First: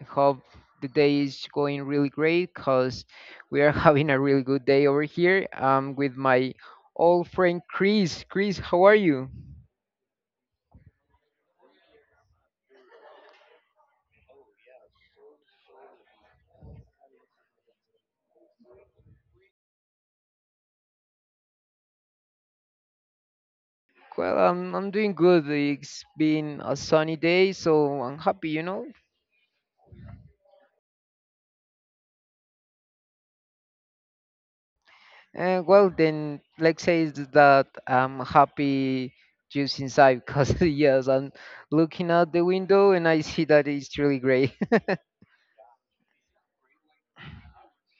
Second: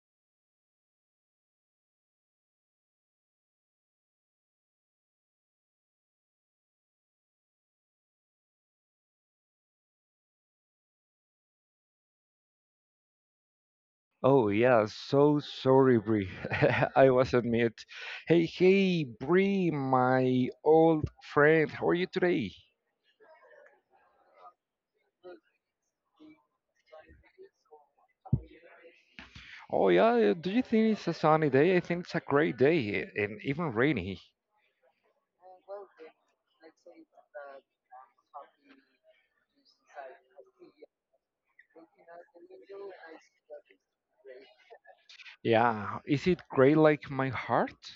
I hope the day is going really great because we are having a really good day over here. With my old friend Chris. Chris, how are you? Oh yeah, so sorry, Bree. I wasn't mute. Hey, Bree, my old friend. How are you today? Well, I'm doing good. It's been a sunny day, so I'm happy. Oh yeah, do you think it's a sunny day? I think it's a great day and even rainy. Well, then let's say is that I'm happy just inside because yes, I'm looking out the window and I see that it's really great. Yeah, is it gray like my heart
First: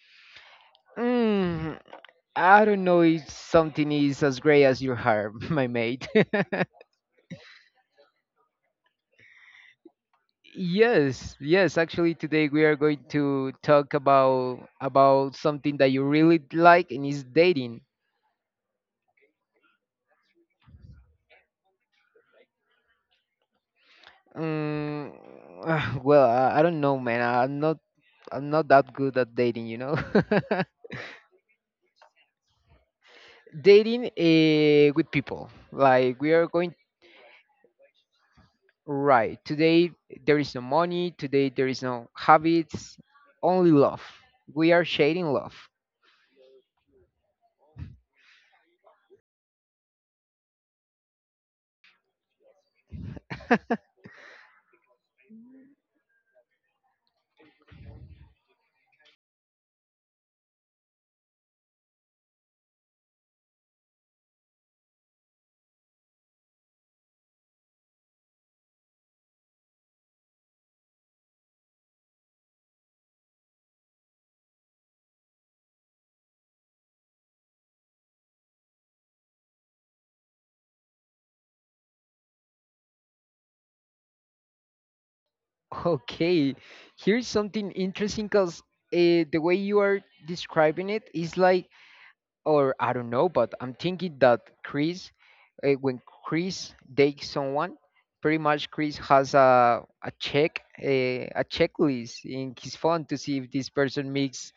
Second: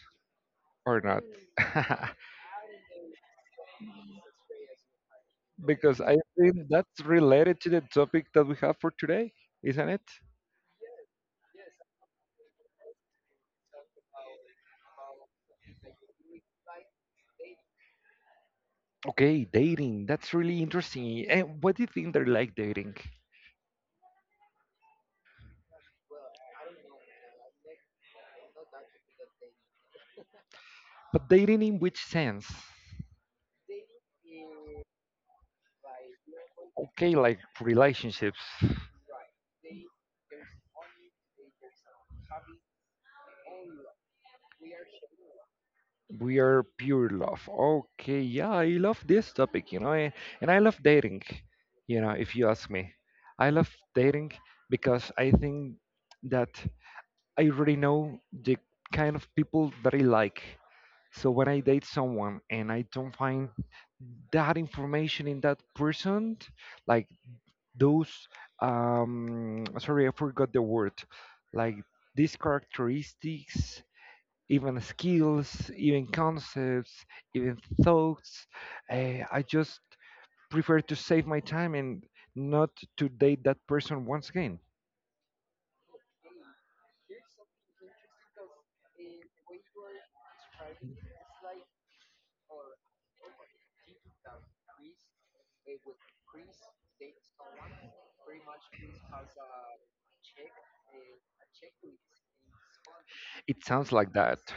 or not? Mm, I don't know if something is as great as your heart, my Because mate. I think that's related to the topic that we have for today, isn't it? Yes, yes. Actually, today we are going to talk about something that you really like, and is dating. Okay, dating. That's really interesting. And what do you think they like dating? Um, well, I don't know, man. I'm not. I'm not that good at dating. But dating in which sense? Dating with people, like we are going Okay, like relationships, right today. There is no money. Today there is no habits. Only love. We are shading love. we are pure love. Okay, yeah, I love this topic, you know, and I love dating, you know, if you ask me. I love dating because I think that I already know the kind of people that I like. So when I date someone and I don't find that information in that person, like those, sorry, I forgot the word, like these characteristics, even skills, even concepts, even thoughts. I just prefer to save my time and not to date that person once again. Okay, here's something interesting because the way you are describing it is like, or I don't know, but I'm thinking that Chris, when Chris dates someone, pretty much Chris has a checklist in his phone to see if It this sounds person like that. meets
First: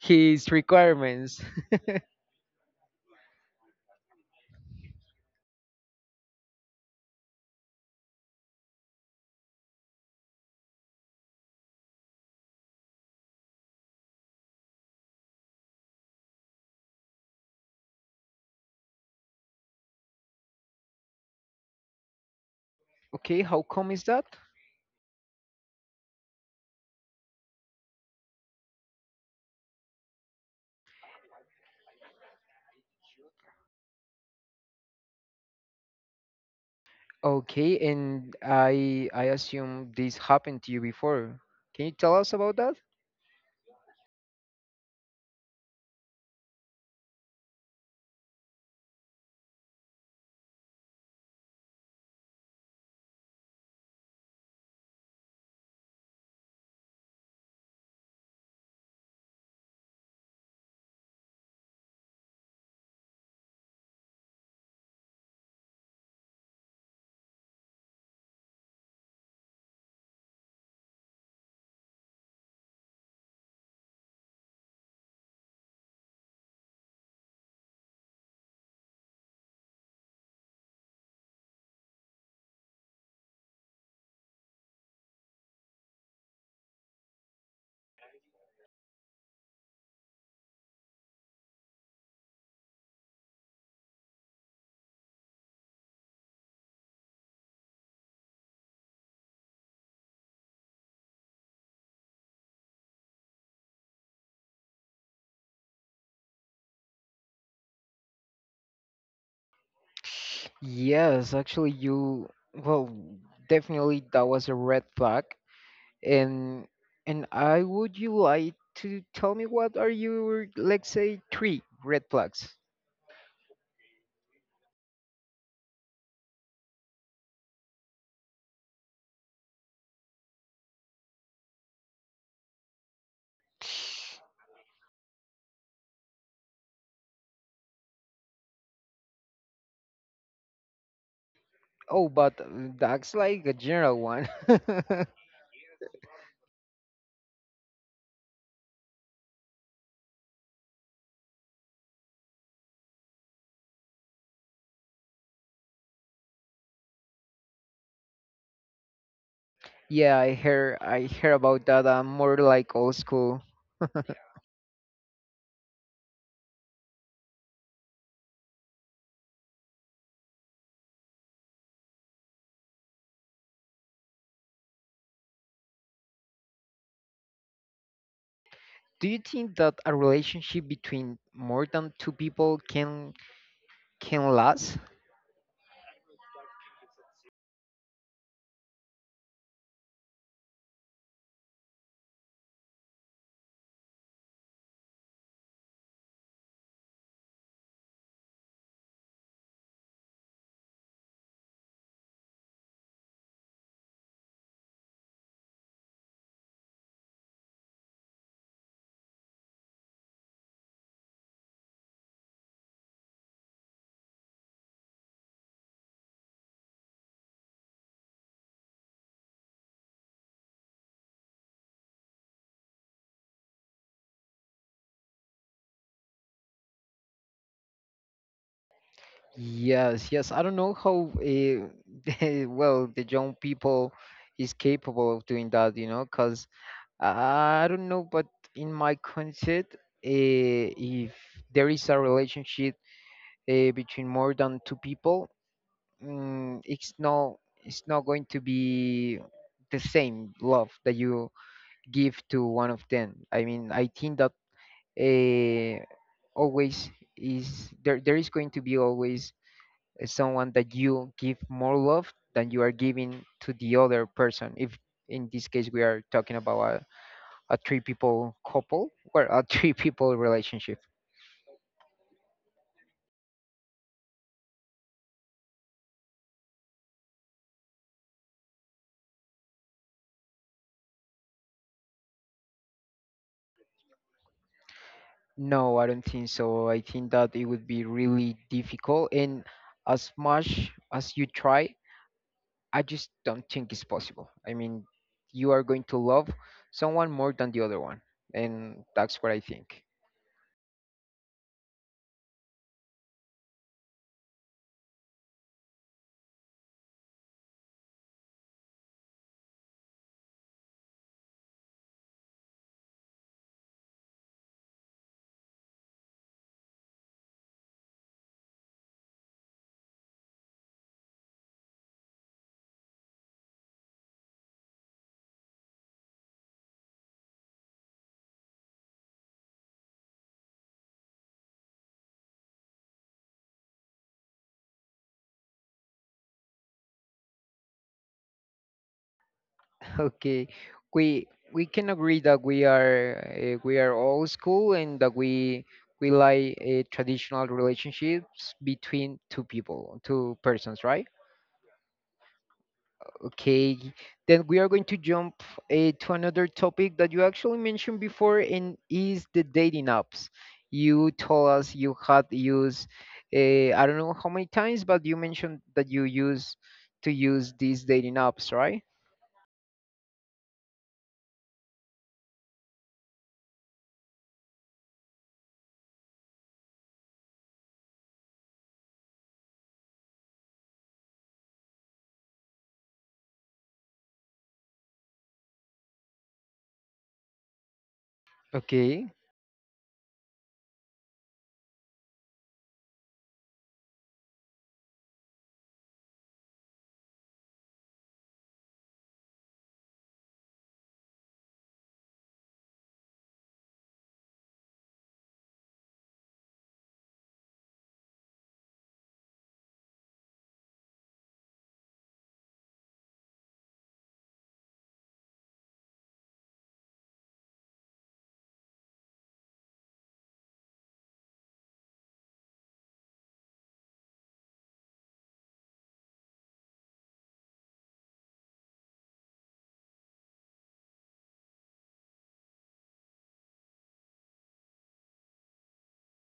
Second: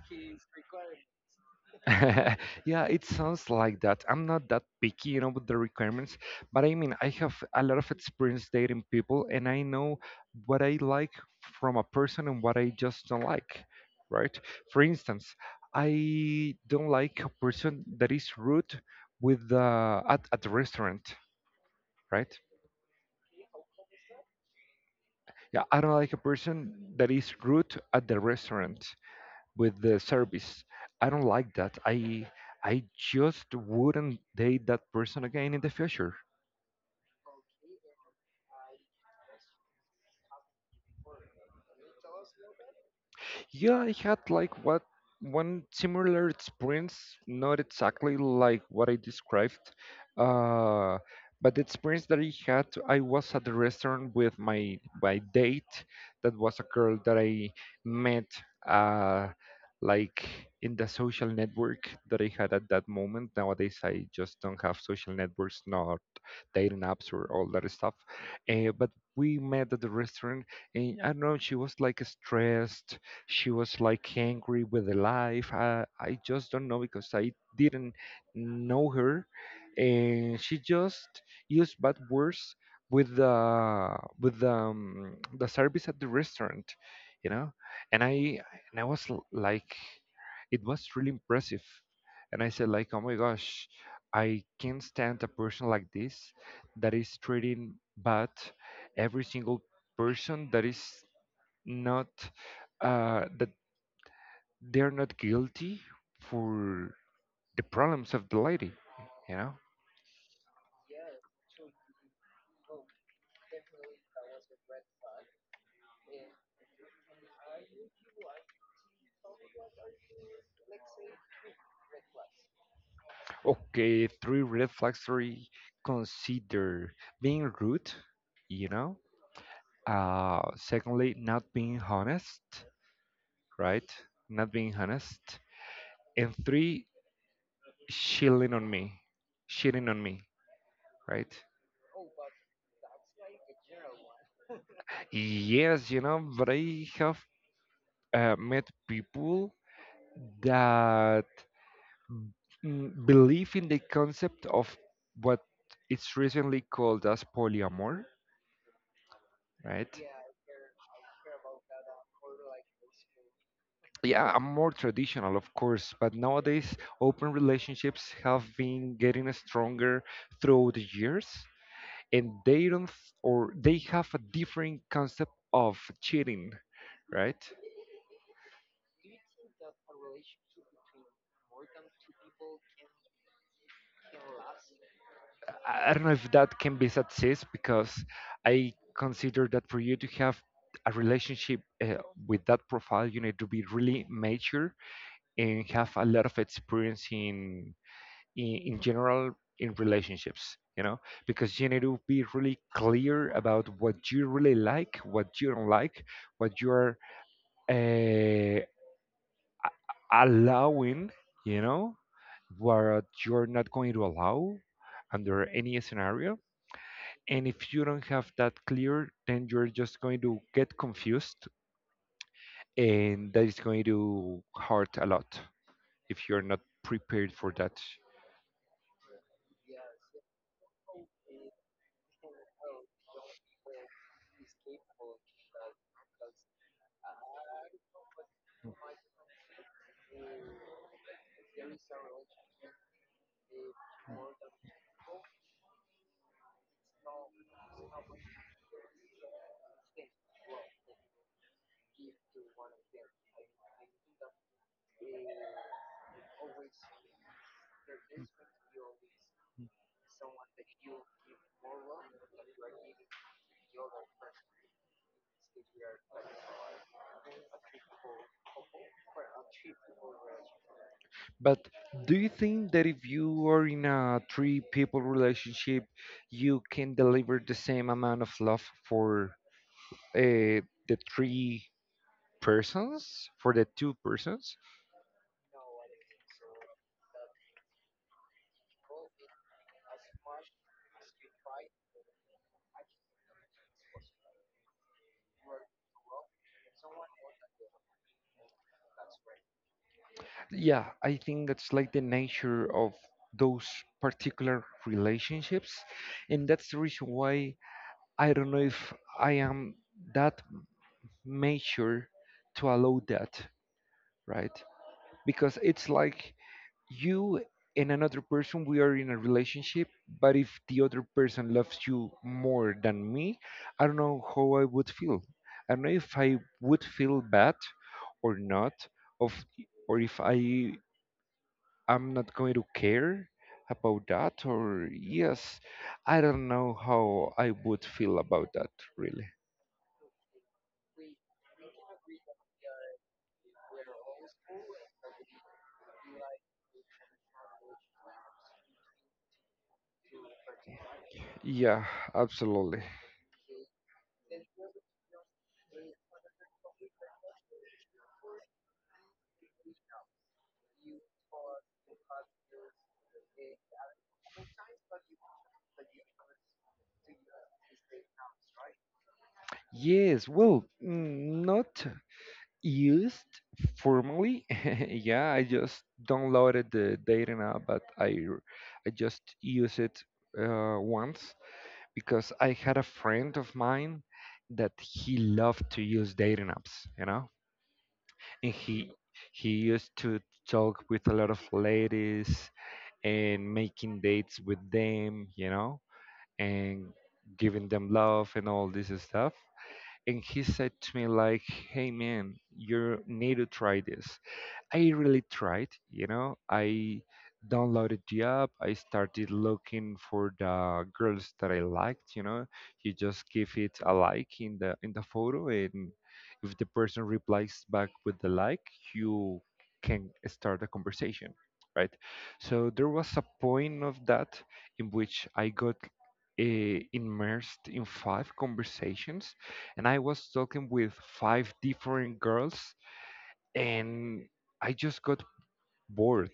his requirements. Yeah, it sounds like that. I'm not that picky, you know, with the requirements, but I mean, I have a lot of experience dating people and I know what I like from a person and what I just don't like, right? For instance, I don't like a person that is rude with the at the restaurant, right? Okay, how come is that? Yeah, I don't like a person that is rude at the restaurant, with the service. I don't like that. I just wouldn't date that person again in the future. Okay, and I assume this happened to you before. Can you tell us about that? Yeah, I had like what one similar experience, not exactly like what I described, uh, but the experience that I had, I was at the restaurant with my date. That was a girl that I met, uh, like in the social network that I had at that moment. Nowadays, I just don't have social networks, not dating apps or all that stuff. But we met at the restaurant and I don't know, she was like stressed. She was like angry with the life. I just don't know because I didn't know her, and she just used bad words with the with the the service at the restaurant, you know. And I and I was like, it was really impressive, and I said like, oh my gosh, I can't stand a person like this that is treating bad every single person that is not that they're not guilty for the problems of the lady, you know. Yes, actually, you well, definitely that was a red flag, and and I would you like to tell me what are your let's say three red flags? Okay, three red flags. Three, consider being rude, you know. Uh, secondly, not being honest, right? Not being honest. And three, shilling on me, shitting on me, right? Oh, but that's like a general one. Yes, you know, but I have met people that b- believe in the concept of what it's recently called as polyamor, right? Yeah, I hear about that. I'm more like old school. Yeah, I'm more traditional, of course, but nowadays open relationships have been getting stronger through the years, and they don't, or they have a different concept of cheating, right? Do you think that a relationship between more than two people can last? I don't know if that can be success because I consider that for you to have a relationship with that profile, you need to be really mature and have a lot of experience in in general in relationships. You know, because you need to be really clear about what you really like, what you don't like, what you are uh, allowing, you know, what you're not going to allow under any scenario. And if you don't have that clear, then you're just going to get confused, and that is going to hurt a lot if you're not prepared for that. Yes, yes. I don't know how well the young people is capable of doing that, you know, because I don't know, but in my concept, if there is a relationship between more than two people, mm, it's not it's not going to be the same love that you give to one of them. I mean, I think that uh, always is there is going to be always is someone that you give more love than you are giving to the other person. If in this case we are talking about a three people couple or a three people relationship. But do you think that if you are in a three people relationship, you can deliver the same amount of love for the three persons, for the two persons? No, I don't think so. I think that it would be really difficult and as much as you try, I just don't think it's possible. I mean, you are going to love someone more than the other one. And that's what I think. Yeah, I think that's like the nature of those particular relationships, and that's the reason why I don't know if I am that mature to allow that, right? Because it's like you and another person, we are in a relationship, but if the other person loves you more than me, I don't know how I would feel. I don't know if I would feel bad or not, of or if I i'm not going to care about that, or yes, I don't know how I would feel about that, really. Okay, we can agree that we are old school and that we like traditional relationships between two people, two persons, right? Yeah, absolutely. Okay, then we are going to jump to another topic that you actually mentioned before, and is the dating apps. You told us you had used I don't know how many times, but you mentioned that you use to use these dating apps, right? Yes, well, not used formally. Yeah, I just downloaded the dating app, but I just use it once because I had a friend of mine that he loved to use dating apps, you know, and Okay, he used to talk with a lot of ladies and making dates with them, you know, and giving them love and all this stuff, and he said to me like, hey man, you need to try this. I really tried, you know. I downloaded the app. I started looking for the girls that I liked, you know. You just give it a like in the photo, and if the person replies back with the like, you can start a conversation, right? So there was a point of that in which I got immersed in five conversations, and I was talking with five different girls, and I just got bored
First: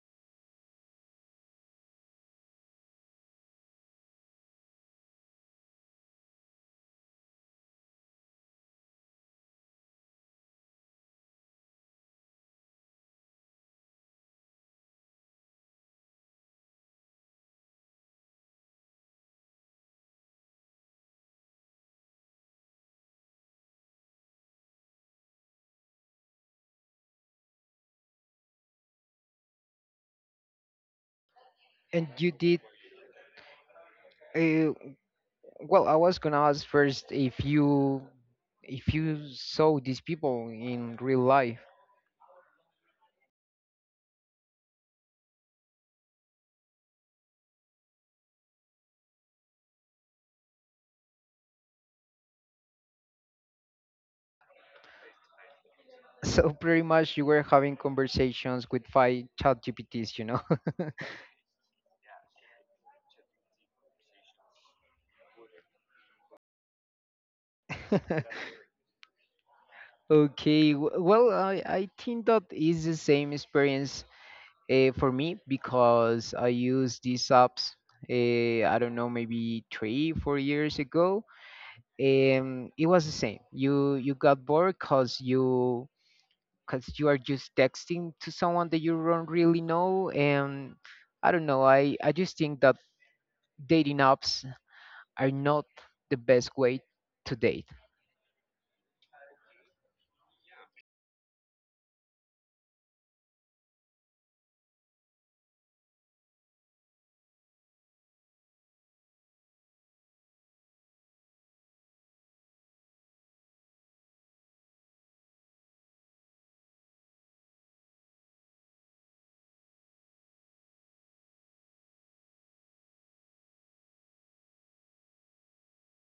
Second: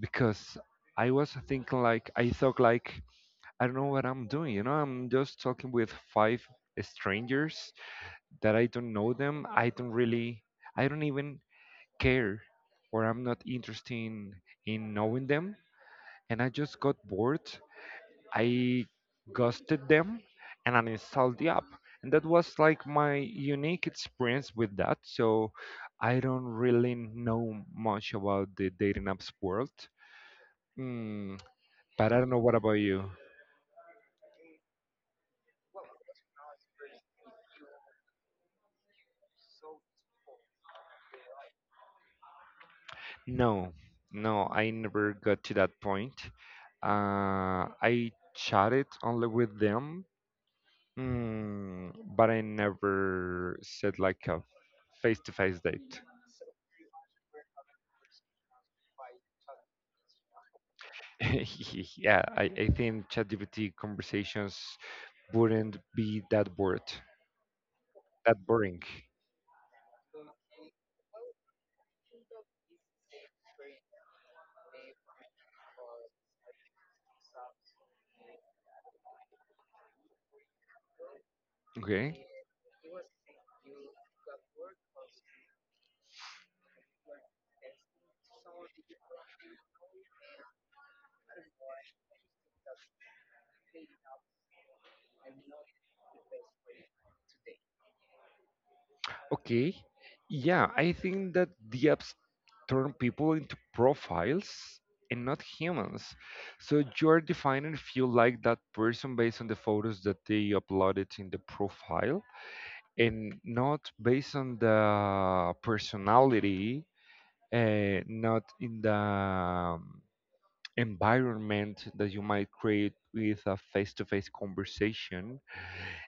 because I thought like, I don't know what I'm doing, you know, I'm just talking with five strangers that I don't know them. I don't really, I don't even care or I'm not interested in knowing them, and I just got bored. I ghosted them and uninstalled the app. And that was like my unique experience with that. So I don't really know much about the dating apps world. Mm, and but I don't you know what did. about you. Uh, Well, I was gonna ask first if you saw these people in real life. No, no, I never got to that point. I chatted only with them, but I never said like a face to face date. So pretty much you were having conversations with five chat GPTs. Yeah, I think ChatGPT conversations wouldn't be that bored, that boring. Okay, well, I think that is the same experience for me because I used these apps. I don't know, maybe three, 4 years ago. Okay. It was the same. You got bored because you are just texting to someone that you don't really know. And I don't know, I just think that dating apps are not the best way to date. Okay. Yeah, I think that the apps turn people into profiles and not humans. So you're defined and feel like that person based on the photos that they uploaded in the profile and not based on the personality, not in the environment that you might create with a face-to-face conversation,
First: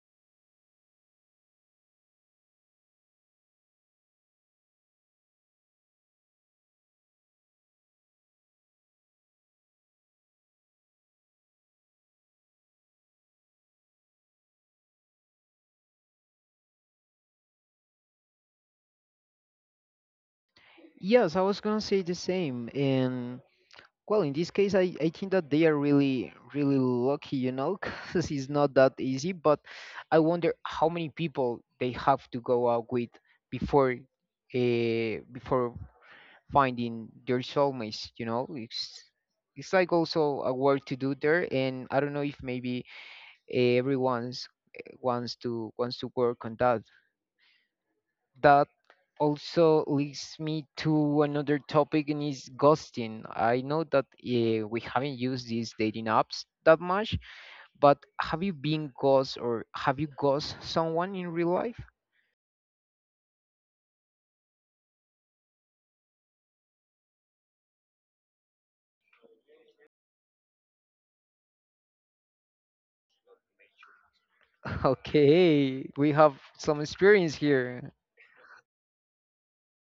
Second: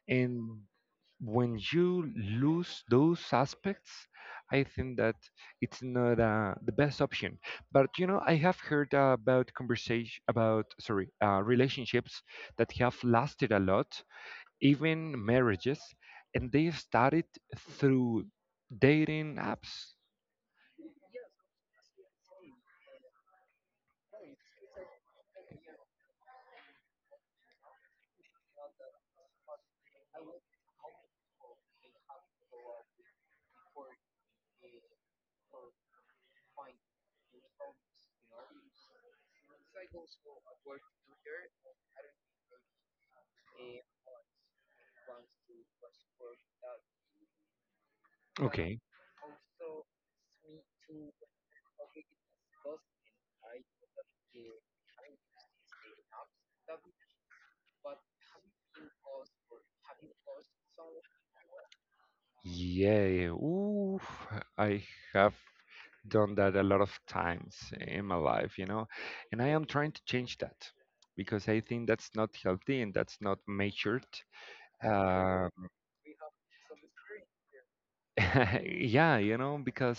and when you lose those aspects, I think that it's not the best option. But you know, I have heard about conversation about sorry relationships that have lasted a lot, even marriages, and they've started through dating apps. Yes, I was gonna say the same. And well, in this case, I think that they are really, really lucky, because it's not that easy. But I wonder how many people they have to go out with before, before finding their soulmates, it's like also a work to do there, and I don't know if maybe everyone's wants to work on that. That Okay. also leads me to another topic and is ghosting. I know that we haven't used these dating apps that much, but have you been ghost or have you ghost someone in real life? Yeah, ooh, I have done that a lot of times in my life, you know, and I am trying to change that because I think that's not healthy and that's not matured. Uh, Okay, we have some experience here. yeah, you know, because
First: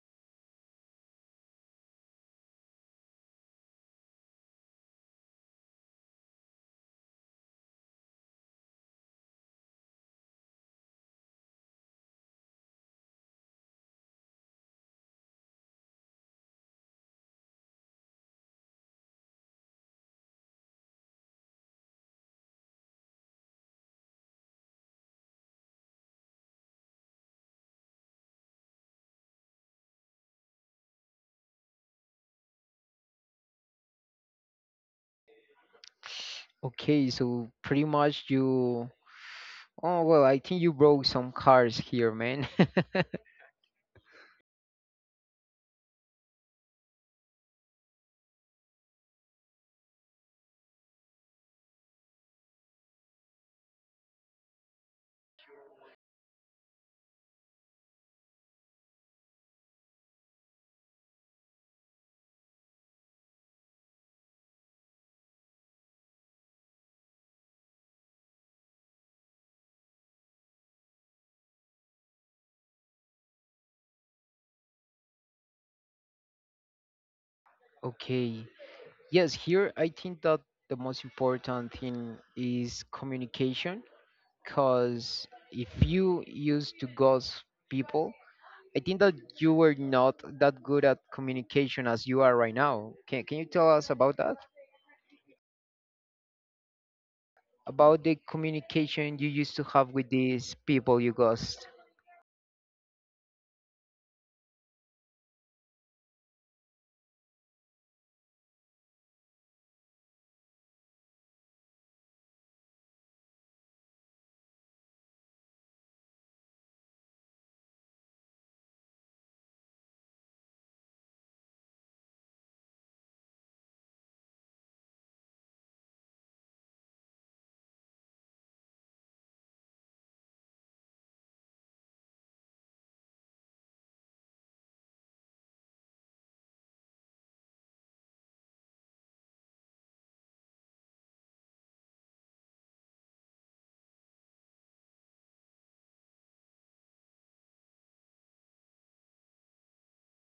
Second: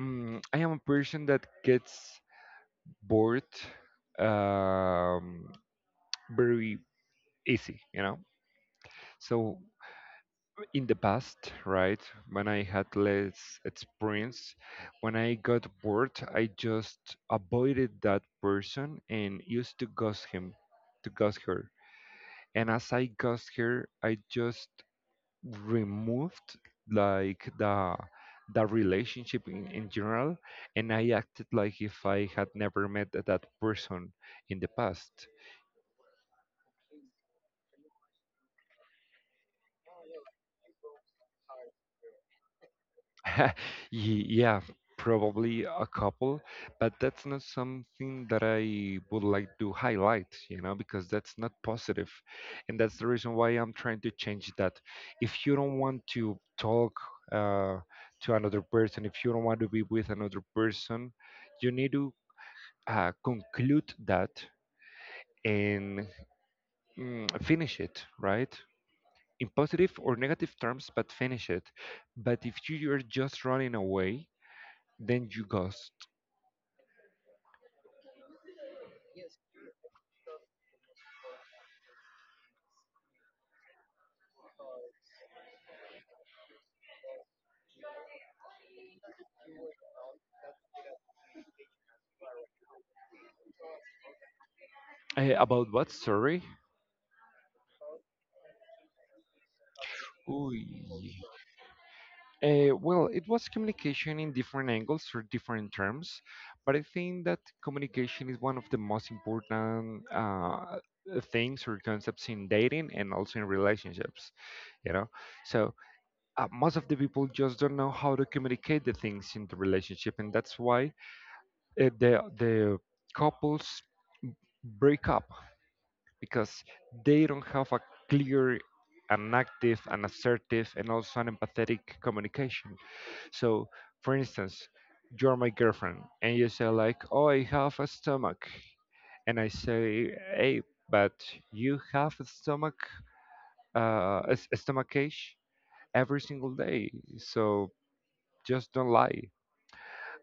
I am a person that gets bored um, very easy, you know. So in the past, right, when I had less experience, when I got bored, I just avoided that person and used to ghost him, to ghost her. And as I ghost her, I just removed like the relationship in general, and I acted like if I had never met that person in the past. Okay, so pretty much you. Oh, well, I think you broke some cars here, man. Yeah, probably a couple, but that's not something that I would like to highlight, you know, because that's not positive. And that's the reason why I'm trying to change that. If you don't want to talk uh, to another person, if you don't want to be with another person, you need to conclude that and finish it, right? In positive or negative terms, but finish it. But if you are just running away, then you ghost. Okay. Yes, here I think that the most important thing is communication because if you used to ghost people, I think that you were not that good at communication as you are right now. Can you tell us about that? About what? Sorry. About the communication you used to have with these Ooh. people you ghost? Well, it was communication in different angles or different terms, but I think that communication is one of the most important things or concepts in dating and also in relationships. You know, so most of the people just don't know how to communicate the things in the relationship, and that's why the the couples break up because they don't have a clear and active and assertive and also an empathetic communication. So, for instance, you're my girlfriend and you say like, "Oh, I have a stomach," and I say, "Hey, but you have a stomach, a stomach ache every single day, so just don't lie."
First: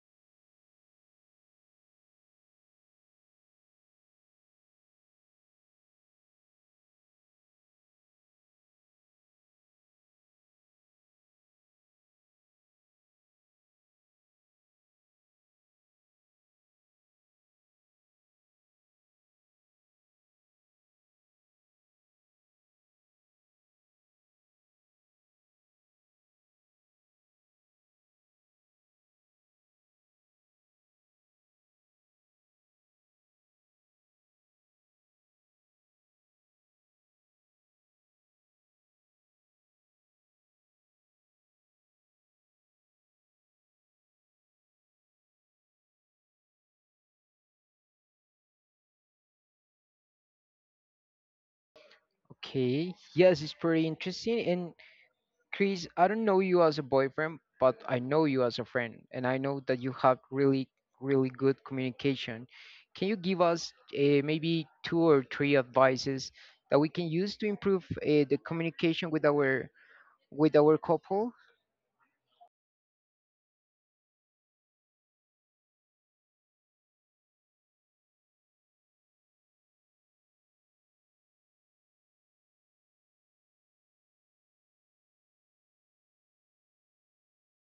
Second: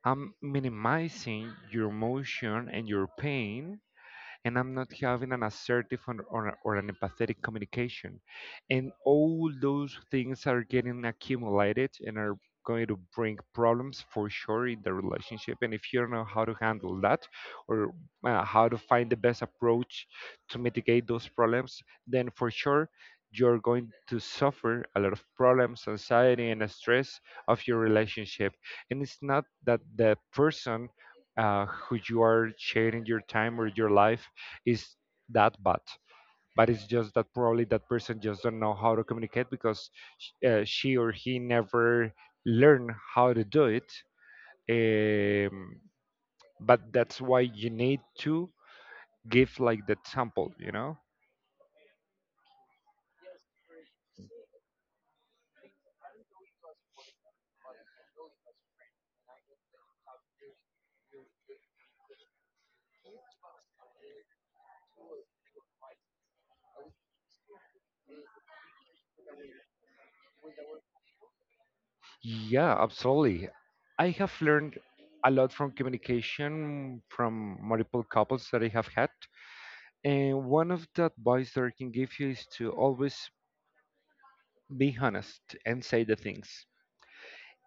I'm minimizing your emotion and your pain, and I'm not having an assertive or an empathetic communication. And all those things are getting accumulated and are going to bring problems for sure in the relationship. And if you don't know how to handle that or how to find the best approach to mitigate those problems, then for sure you're going to suffer a lot of problems, anxiety, and stress of your relationship. And it's not that the person who you are sharing your time or your life is that bad, but it's just that probably that person just don't know how to communicate because she or he never learned how to do it um, but that's why you need to give like the sample. Okay. Yes, it's pretty interesting. And, Chris, I don't know you as a boyfriend, but I know you as a friend, and I know that you have really, really good communication. Can you give us maybe two or three advices that we can use to improve the communication with our couple? Yeah, absolutely. I have learned a lot from communication from multiple couples that I have had, and one of the advice that I can give you is to always be honest and say the things.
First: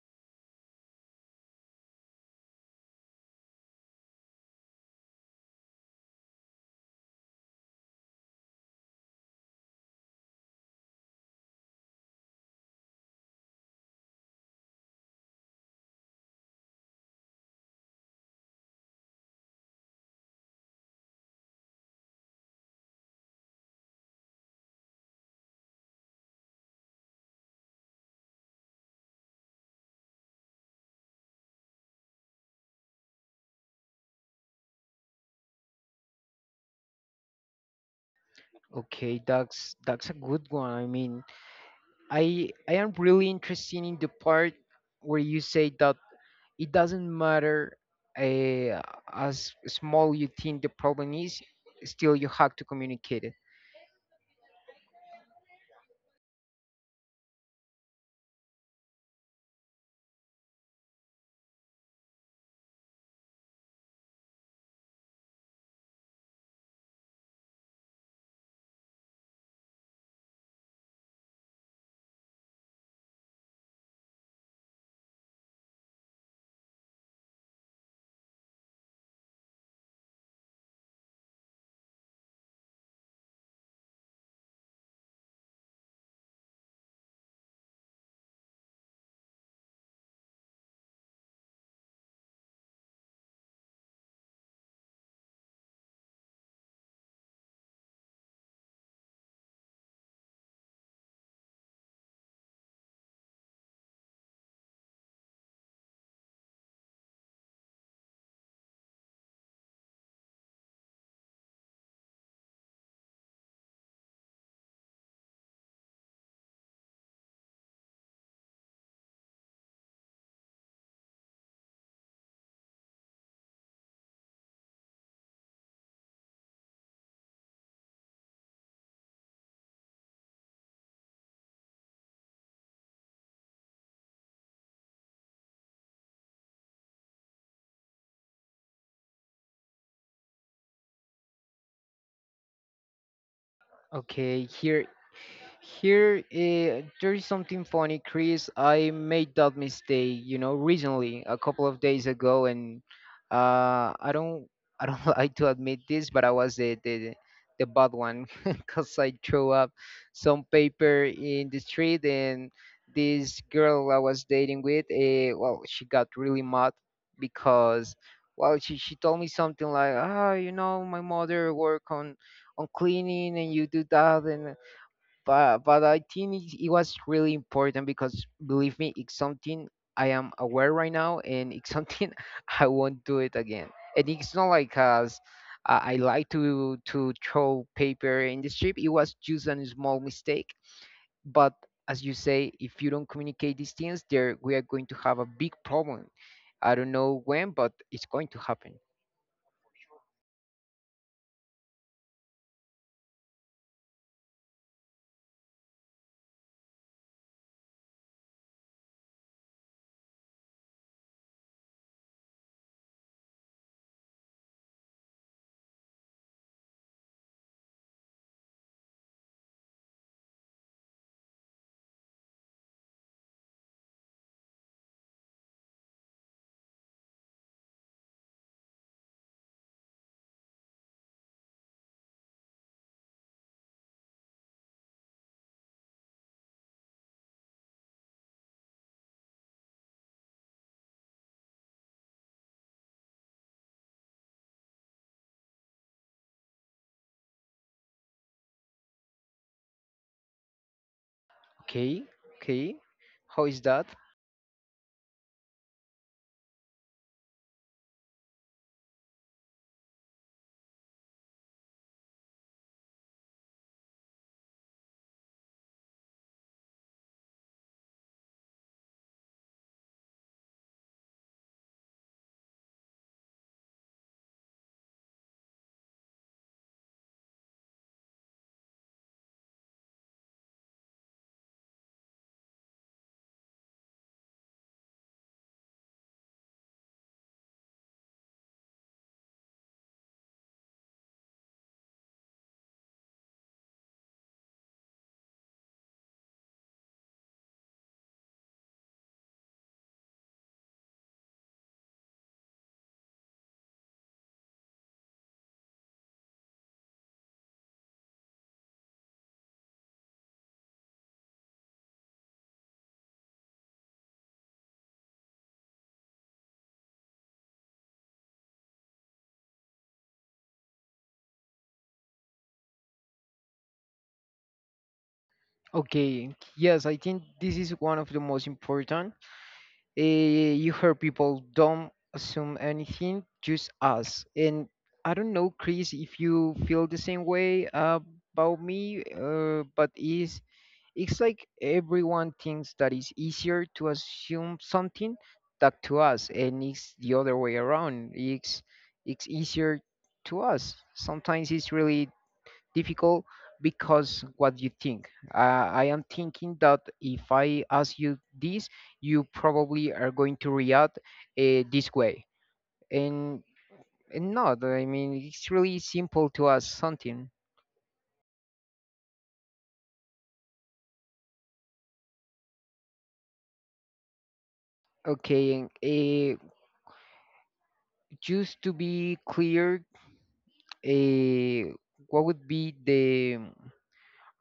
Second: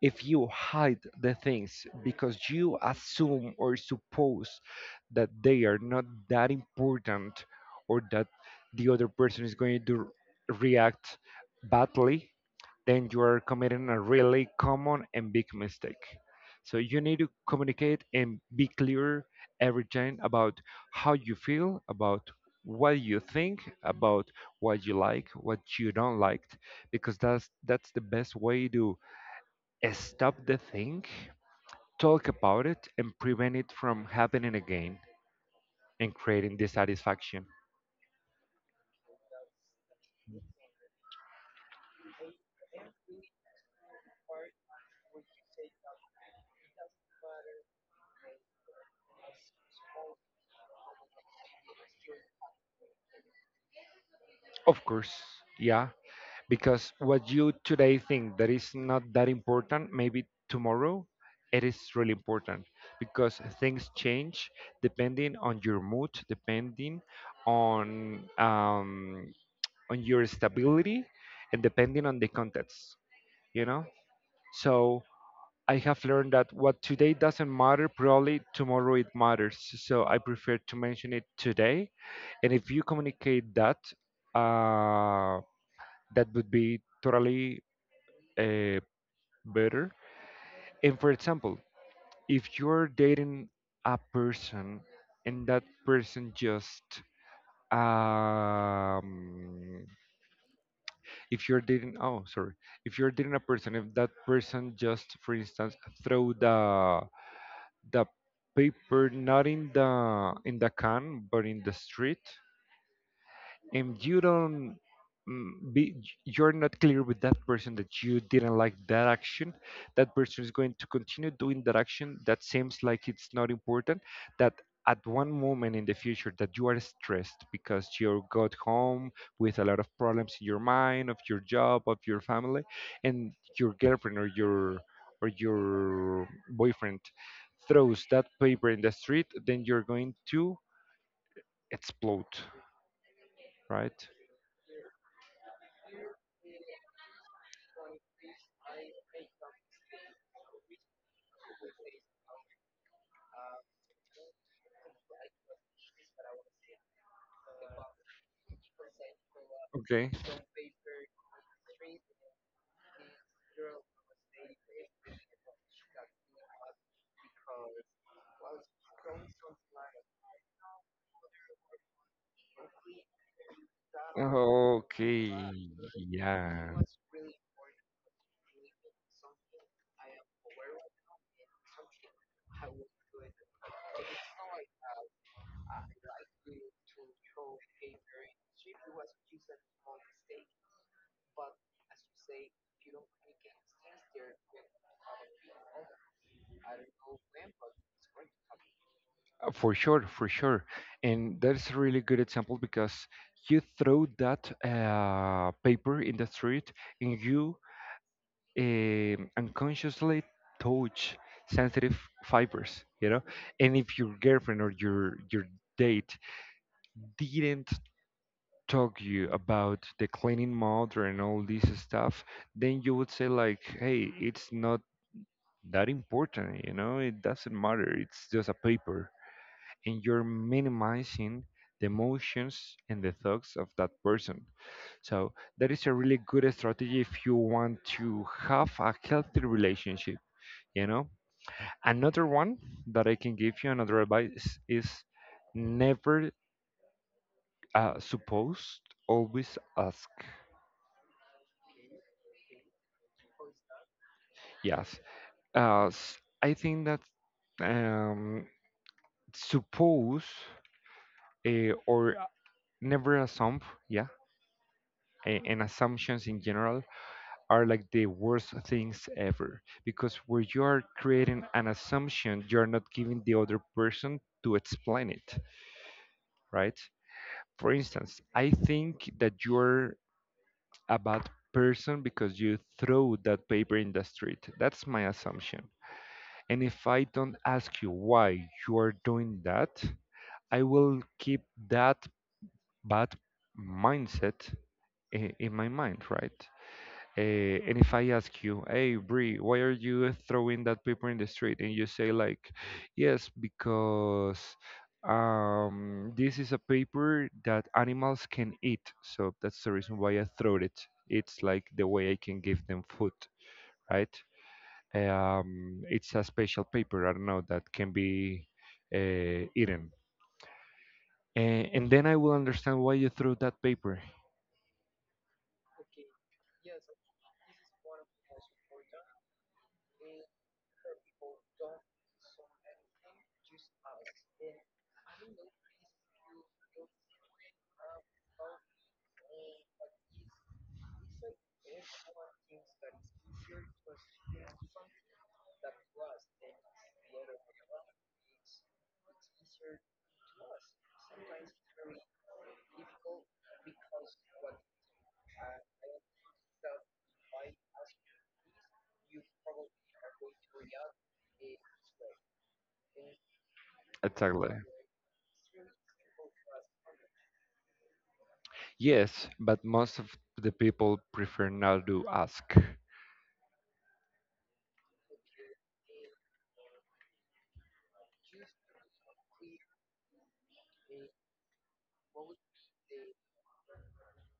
If you hide the things because you assume or suppose that they are not that important, or that the other person is going to react badly, then you are committing a really common and big mistake. So you need to communicate and be clear every time about how you feel, about what you think, about what you like, what you don't like, because that's the best way to stop the thing, talk about it, and prevent it from happening again and creating dissatisfaction. Okay, that's a good one. I mean, I am really interested in the part where you say that it doesn't matter uh, as small you think the problem is, still you have to communicate it. Of course, yeah, because what you today think that is not that important, maybe tomorrow it is really important because things change depending on your mood, depending on um, on your stability, and depending on the context. You know, so I have learned that what today doesn't matter, probably tomorrow it matters. So I prefer to mention it today. And if you communicate that, uh, that would be totally uh, better. And for example, if you're dating a person and that person just um if you're dating oh sorry if you're dating a person, if that person just, for instance, throw the paper, not in the can but in the street, and you don't mm, be you're not clear with that person that you didn't like that action, that person is going to continue doing that action that seems like it's not important. That at one moment in the future, that you are stressed because you got home with a lot of problems in your mind, of your job, of your family, and your girlfriend or your boyfriend throws that paper in the street, then you're going to explode, right? Okay, here, there is something funny, Chris. I made that mistake, you know, recently, a couple of days ago, and uh, I don't, I don't like to admit this, but I was the bad one because I threw up Okay. some paper in the street, and this girl I was dating with, well, she got really mad because, well, she told me something like, ah, you know, my mother work on cleaning and you do that and Okay. But I think it, it Yeah. was really important because believe me, it's something I am aware right now, and it's something I won't do it again. And it's not like as I like to throw paper in the street. It was just a small mistake, but as you say, if you don't communicate these things there, we are going to have a big problem. I don't know when, but it's going to happen. For sure, for sure. And that's a really good example because you throw that paper in the street, and you unconsciously touch sensitive fibers, you know? And if your girlfriend or your date didn't talk you about the cleaning mode and all this stuff, then you would say like, hey, it's not that important, it doesn't matter, it's just a paper. And you're minimizing the emotions and the thoughts of that person. So that is a really good strategy if you want to have a healthy relationship, you know. Another one that I can give you, another advice is never supposed, always ask. Okay, okay, how is that? Yes, as I think that um, suppose or never assume, yeah, and assumptions in general are like the worst things ever, because where you are creating an assumption, you are not giving the other person to explain it, right? For instance, I think that you're a bad person because you throw that paper in the street. That's my assumption. And if I don't ask you why you are doing that, I will keep that bad mindset in my mind, right? Uh, and if I ask you, hey, Brie, why are you throwing that paper in the street? And you say, like, yes, because this is a paper that animals can eat. So that's the reason why I throw it. It's like the way I can give them food, right? It's a special paper, I don't know, that can be eaten. And then I will understand why you threw that paper. Okay, yes, I think this is one of the most important. You heard people don't assume anything, just ask. And I don't know, Chris, if you feel the same way about me, but is it's like everyone thinks that it's easier to assume something than to us, and it's the other way around. It's easier to us. Sometimes it's really difficult because what you think. I am thinking that if I ask you this, you probably are going to react this way. And, and not, I mean, it's really simple to ask something. Yes, but most of the people prefer not to ask. Okay, just to be clear, uh, what would be the,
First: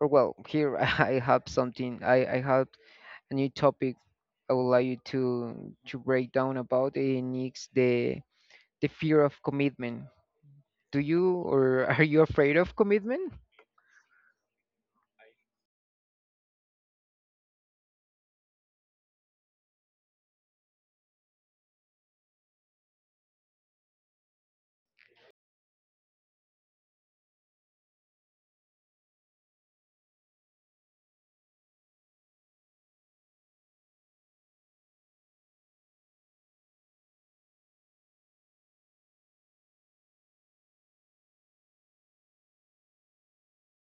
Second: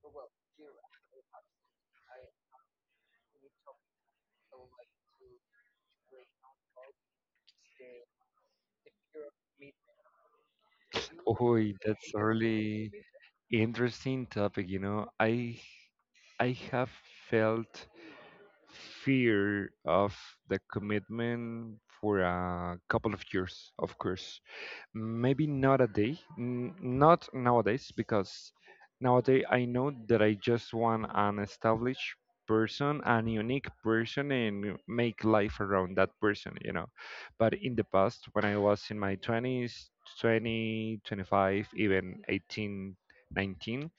or well, here I have something, I have a new topic I would like you to break down about, and it's the fear of commitment. Do you Oh, or are that's you a afraid of really commitment? interesting topic. I have felt fear of the commitment for a couple of years, of course. Maybe not a day, not nowadays, because nowadays I know that I just want an established person, an unique person, and make life around that person. But in the past, when I was in my 20s, 20, 25, even 18, 19,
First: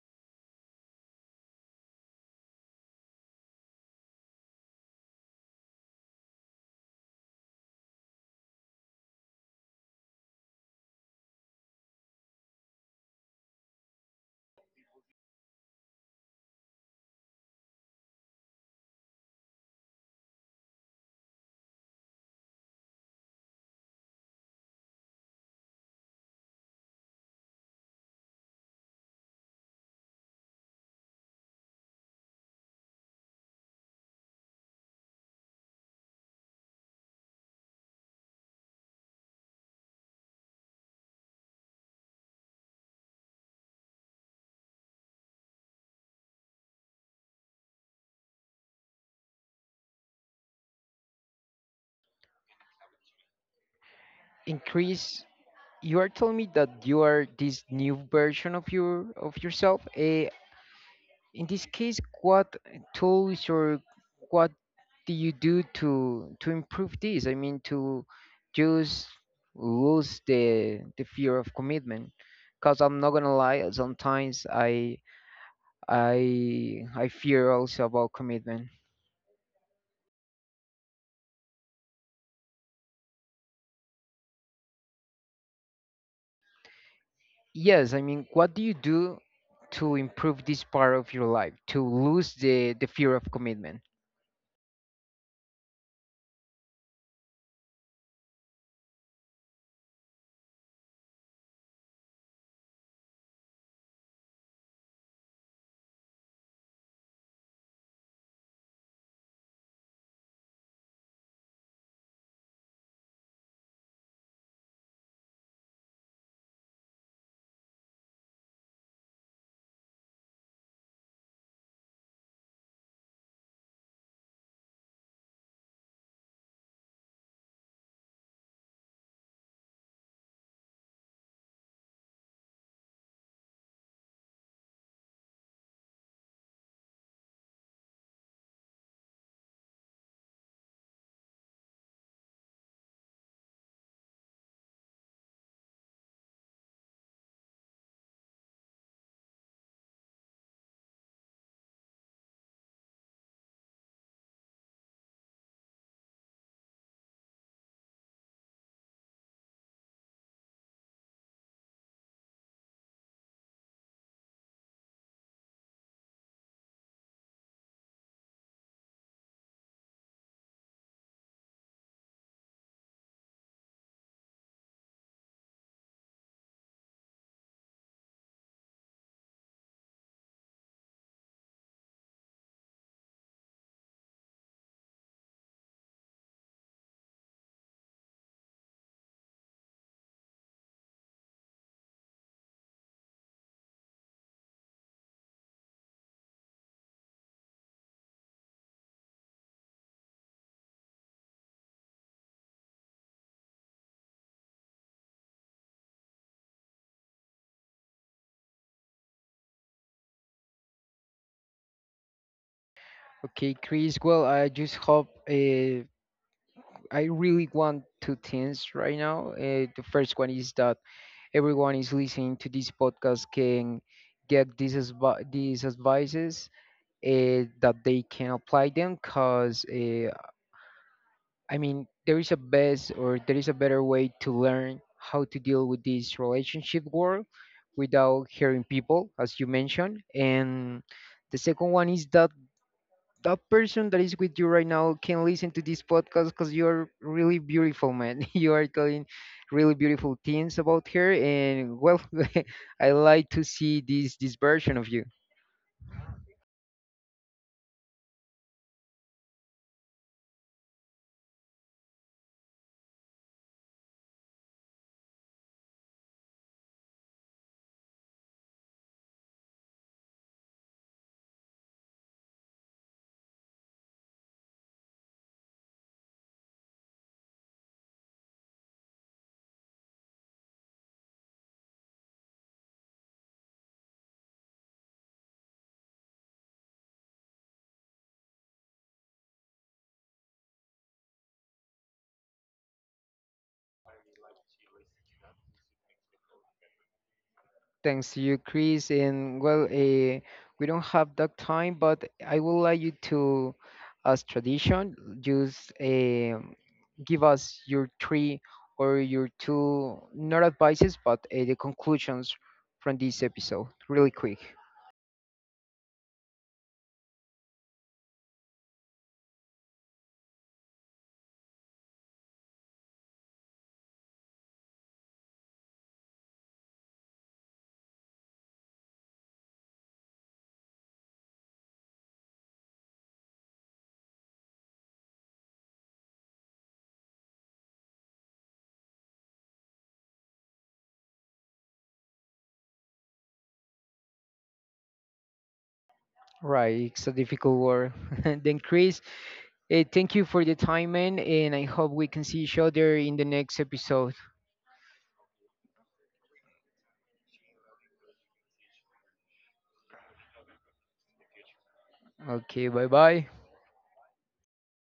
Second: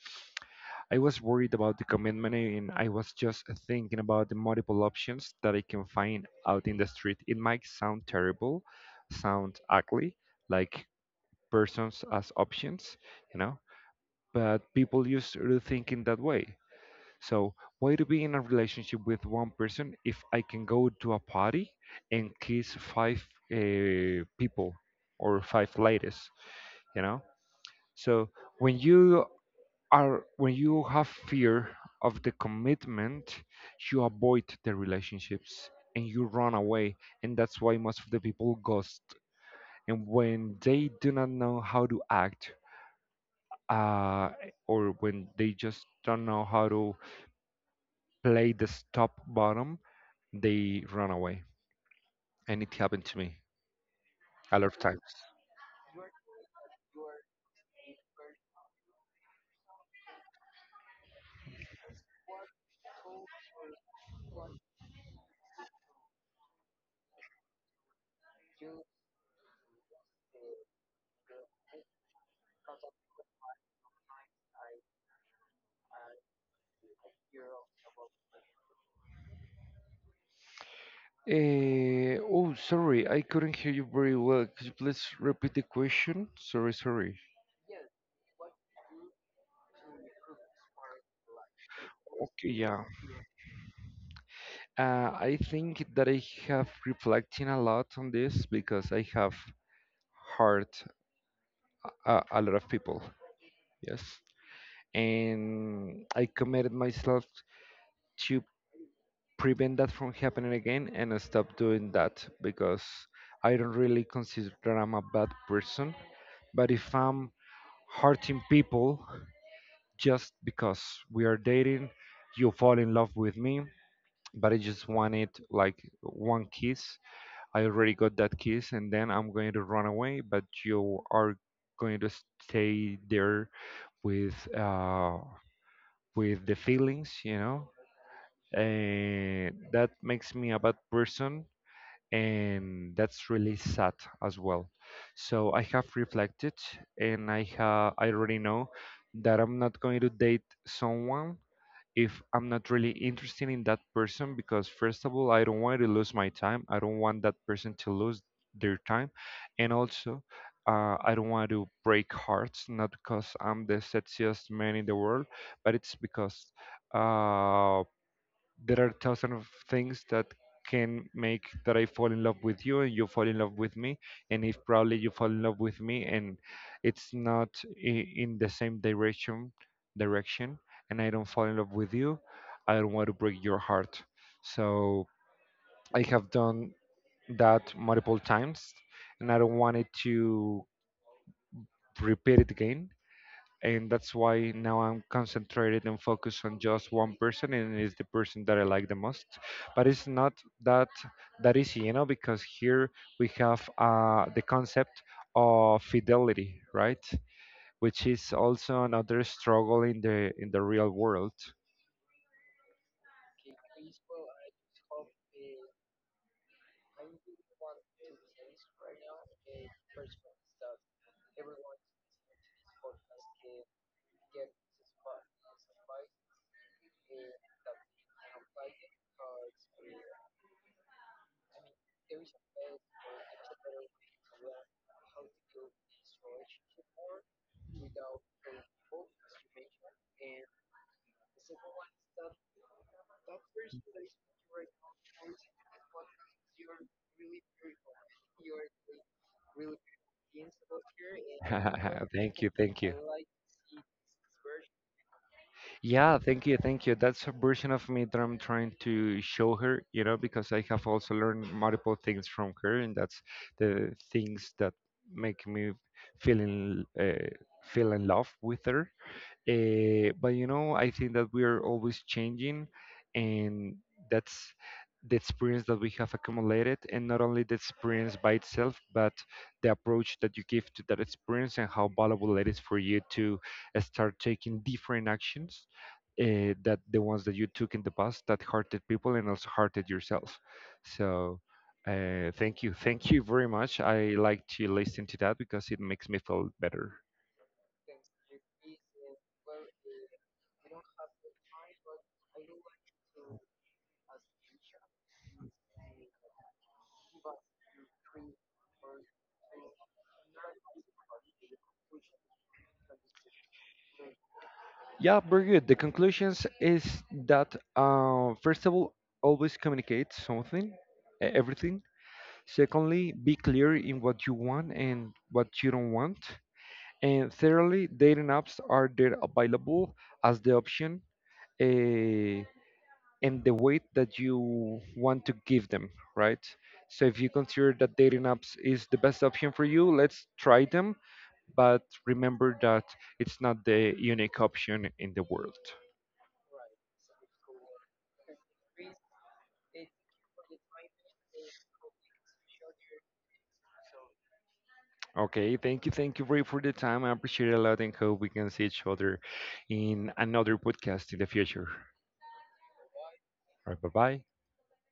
I was worried about the commitment, and I was just thinking about the multiple options that I can find out in the street. It might sound terrible, sound ugly, like persons as options, you know, but people used to think in that way. So why to be in a relationship with one person if I can go to a party and kiss five people or five ladies, you know? So when you are when you have fear of the commitment, you avoid the relationships and you run away, and that's why most of the people ghost. And when they do not know how to act uh, or when they just don't know how to play the stop bottom, they run away. And it happened to me a lot of times. Increase. You are telling me that you are this new version of yourself. In this case, what tools or what do you do to improve this? I mean, to just lose the fear of commitment. Because I'm not gonna lie, sometimes I fear also about commitment. Oh, sorry, I couldn't hear you very well. Could you please repeat the question? Sorry, sorry. Yes, I mean, what do you do to improve this part of your life, to lose Okay, the, yeah. the fear of commitment? I think that I have reflecting a lot on this because I have hurt a lot of people. Yes. And I committed myself to prevent that from happening again and stop doing that, because I don't really consider that I'm a bad person. But if I'm hurting people just because we are dating, you fall in love with me, but I just wanted like one kiss. I already got that kiss, and then I'm going to run away, but you are going to stay there with uh, with the feelings. And that makes me a bad person, and that's really sad as well. So I have reflected, and I already know that I'm not going to date someone if I'm not really interested in that person, because first of all, I don't want to lose my time. I don't want that person to lose their time, and also, I don't want to break hearts, not because I'm the sexiest man in the world, but it's because uh, there are thousand of things that can make that I fall in love with you and you fall in love with me. And if probably you fall in love with me and it's not in the same direction, and I don't fall in love with you, I don't want to break your heart. So I have done that multiple times, and I don't want it to repeat it again. And that's why now I'm concentrated and focused on just one person, and it's the person that I like the most. But it's not that that easy, because here we have the concept of fidelity, right? Which is also another struggle in the real world. Okay, Chris, well, I just hope I really want two things right now. The first one is that everyone is listening to this podcast can get these advices that they can apply them because I mean, there is a best or there is a better way to learn how to deal with this relationship world without hearing people, as you mentioned. And the second one is that that person that is with you right now can listen to this podcast because you're really beautiful, man. You are telling really beautiful things about her, and well, Thank you, thank I you. like to see this version of you. Yeah, thank you, thank you. That's a version of me that I'm trying to show her, because I have also learned multiple things from her, and that's the things that make me feel in uh, feel in love with her. But I think that we are always changing, and that's the experience that we have accumulated, and not only the experience by itself, but the approach that you give to that experience and how valuable it is for you to start taking different actions that the ones that you took in the past that hurted people and also hurted yourself. So thank you very much. I like to listen to that because it makes me feel better. Thanks to you, Chris. And well, we don't have that time, but I would like you to, as tradition, just give us your three or your two, not advices, but the conclusions from this episode, really quick. Yeah, very good. The conclusions is that first of all, always communicate something, everything. Secondly, be clear in what you want and what you don't want. And thirdly, dating apps are there available as the option. Uh, and the weight that you want to give them, right? So if you consider that dating apps is the best option for you, let's try them, but remember that it's not the unique option in the world. Right, it's a difficult word. Then, Chris, thank you for the time, man, and I hope we can see each other in the next episode. Okay, thank you, Ray, for the time. I appreciate it a lot, and hope we can see each other in another podcast in the future. Okay, bye bye. All right, bye bye.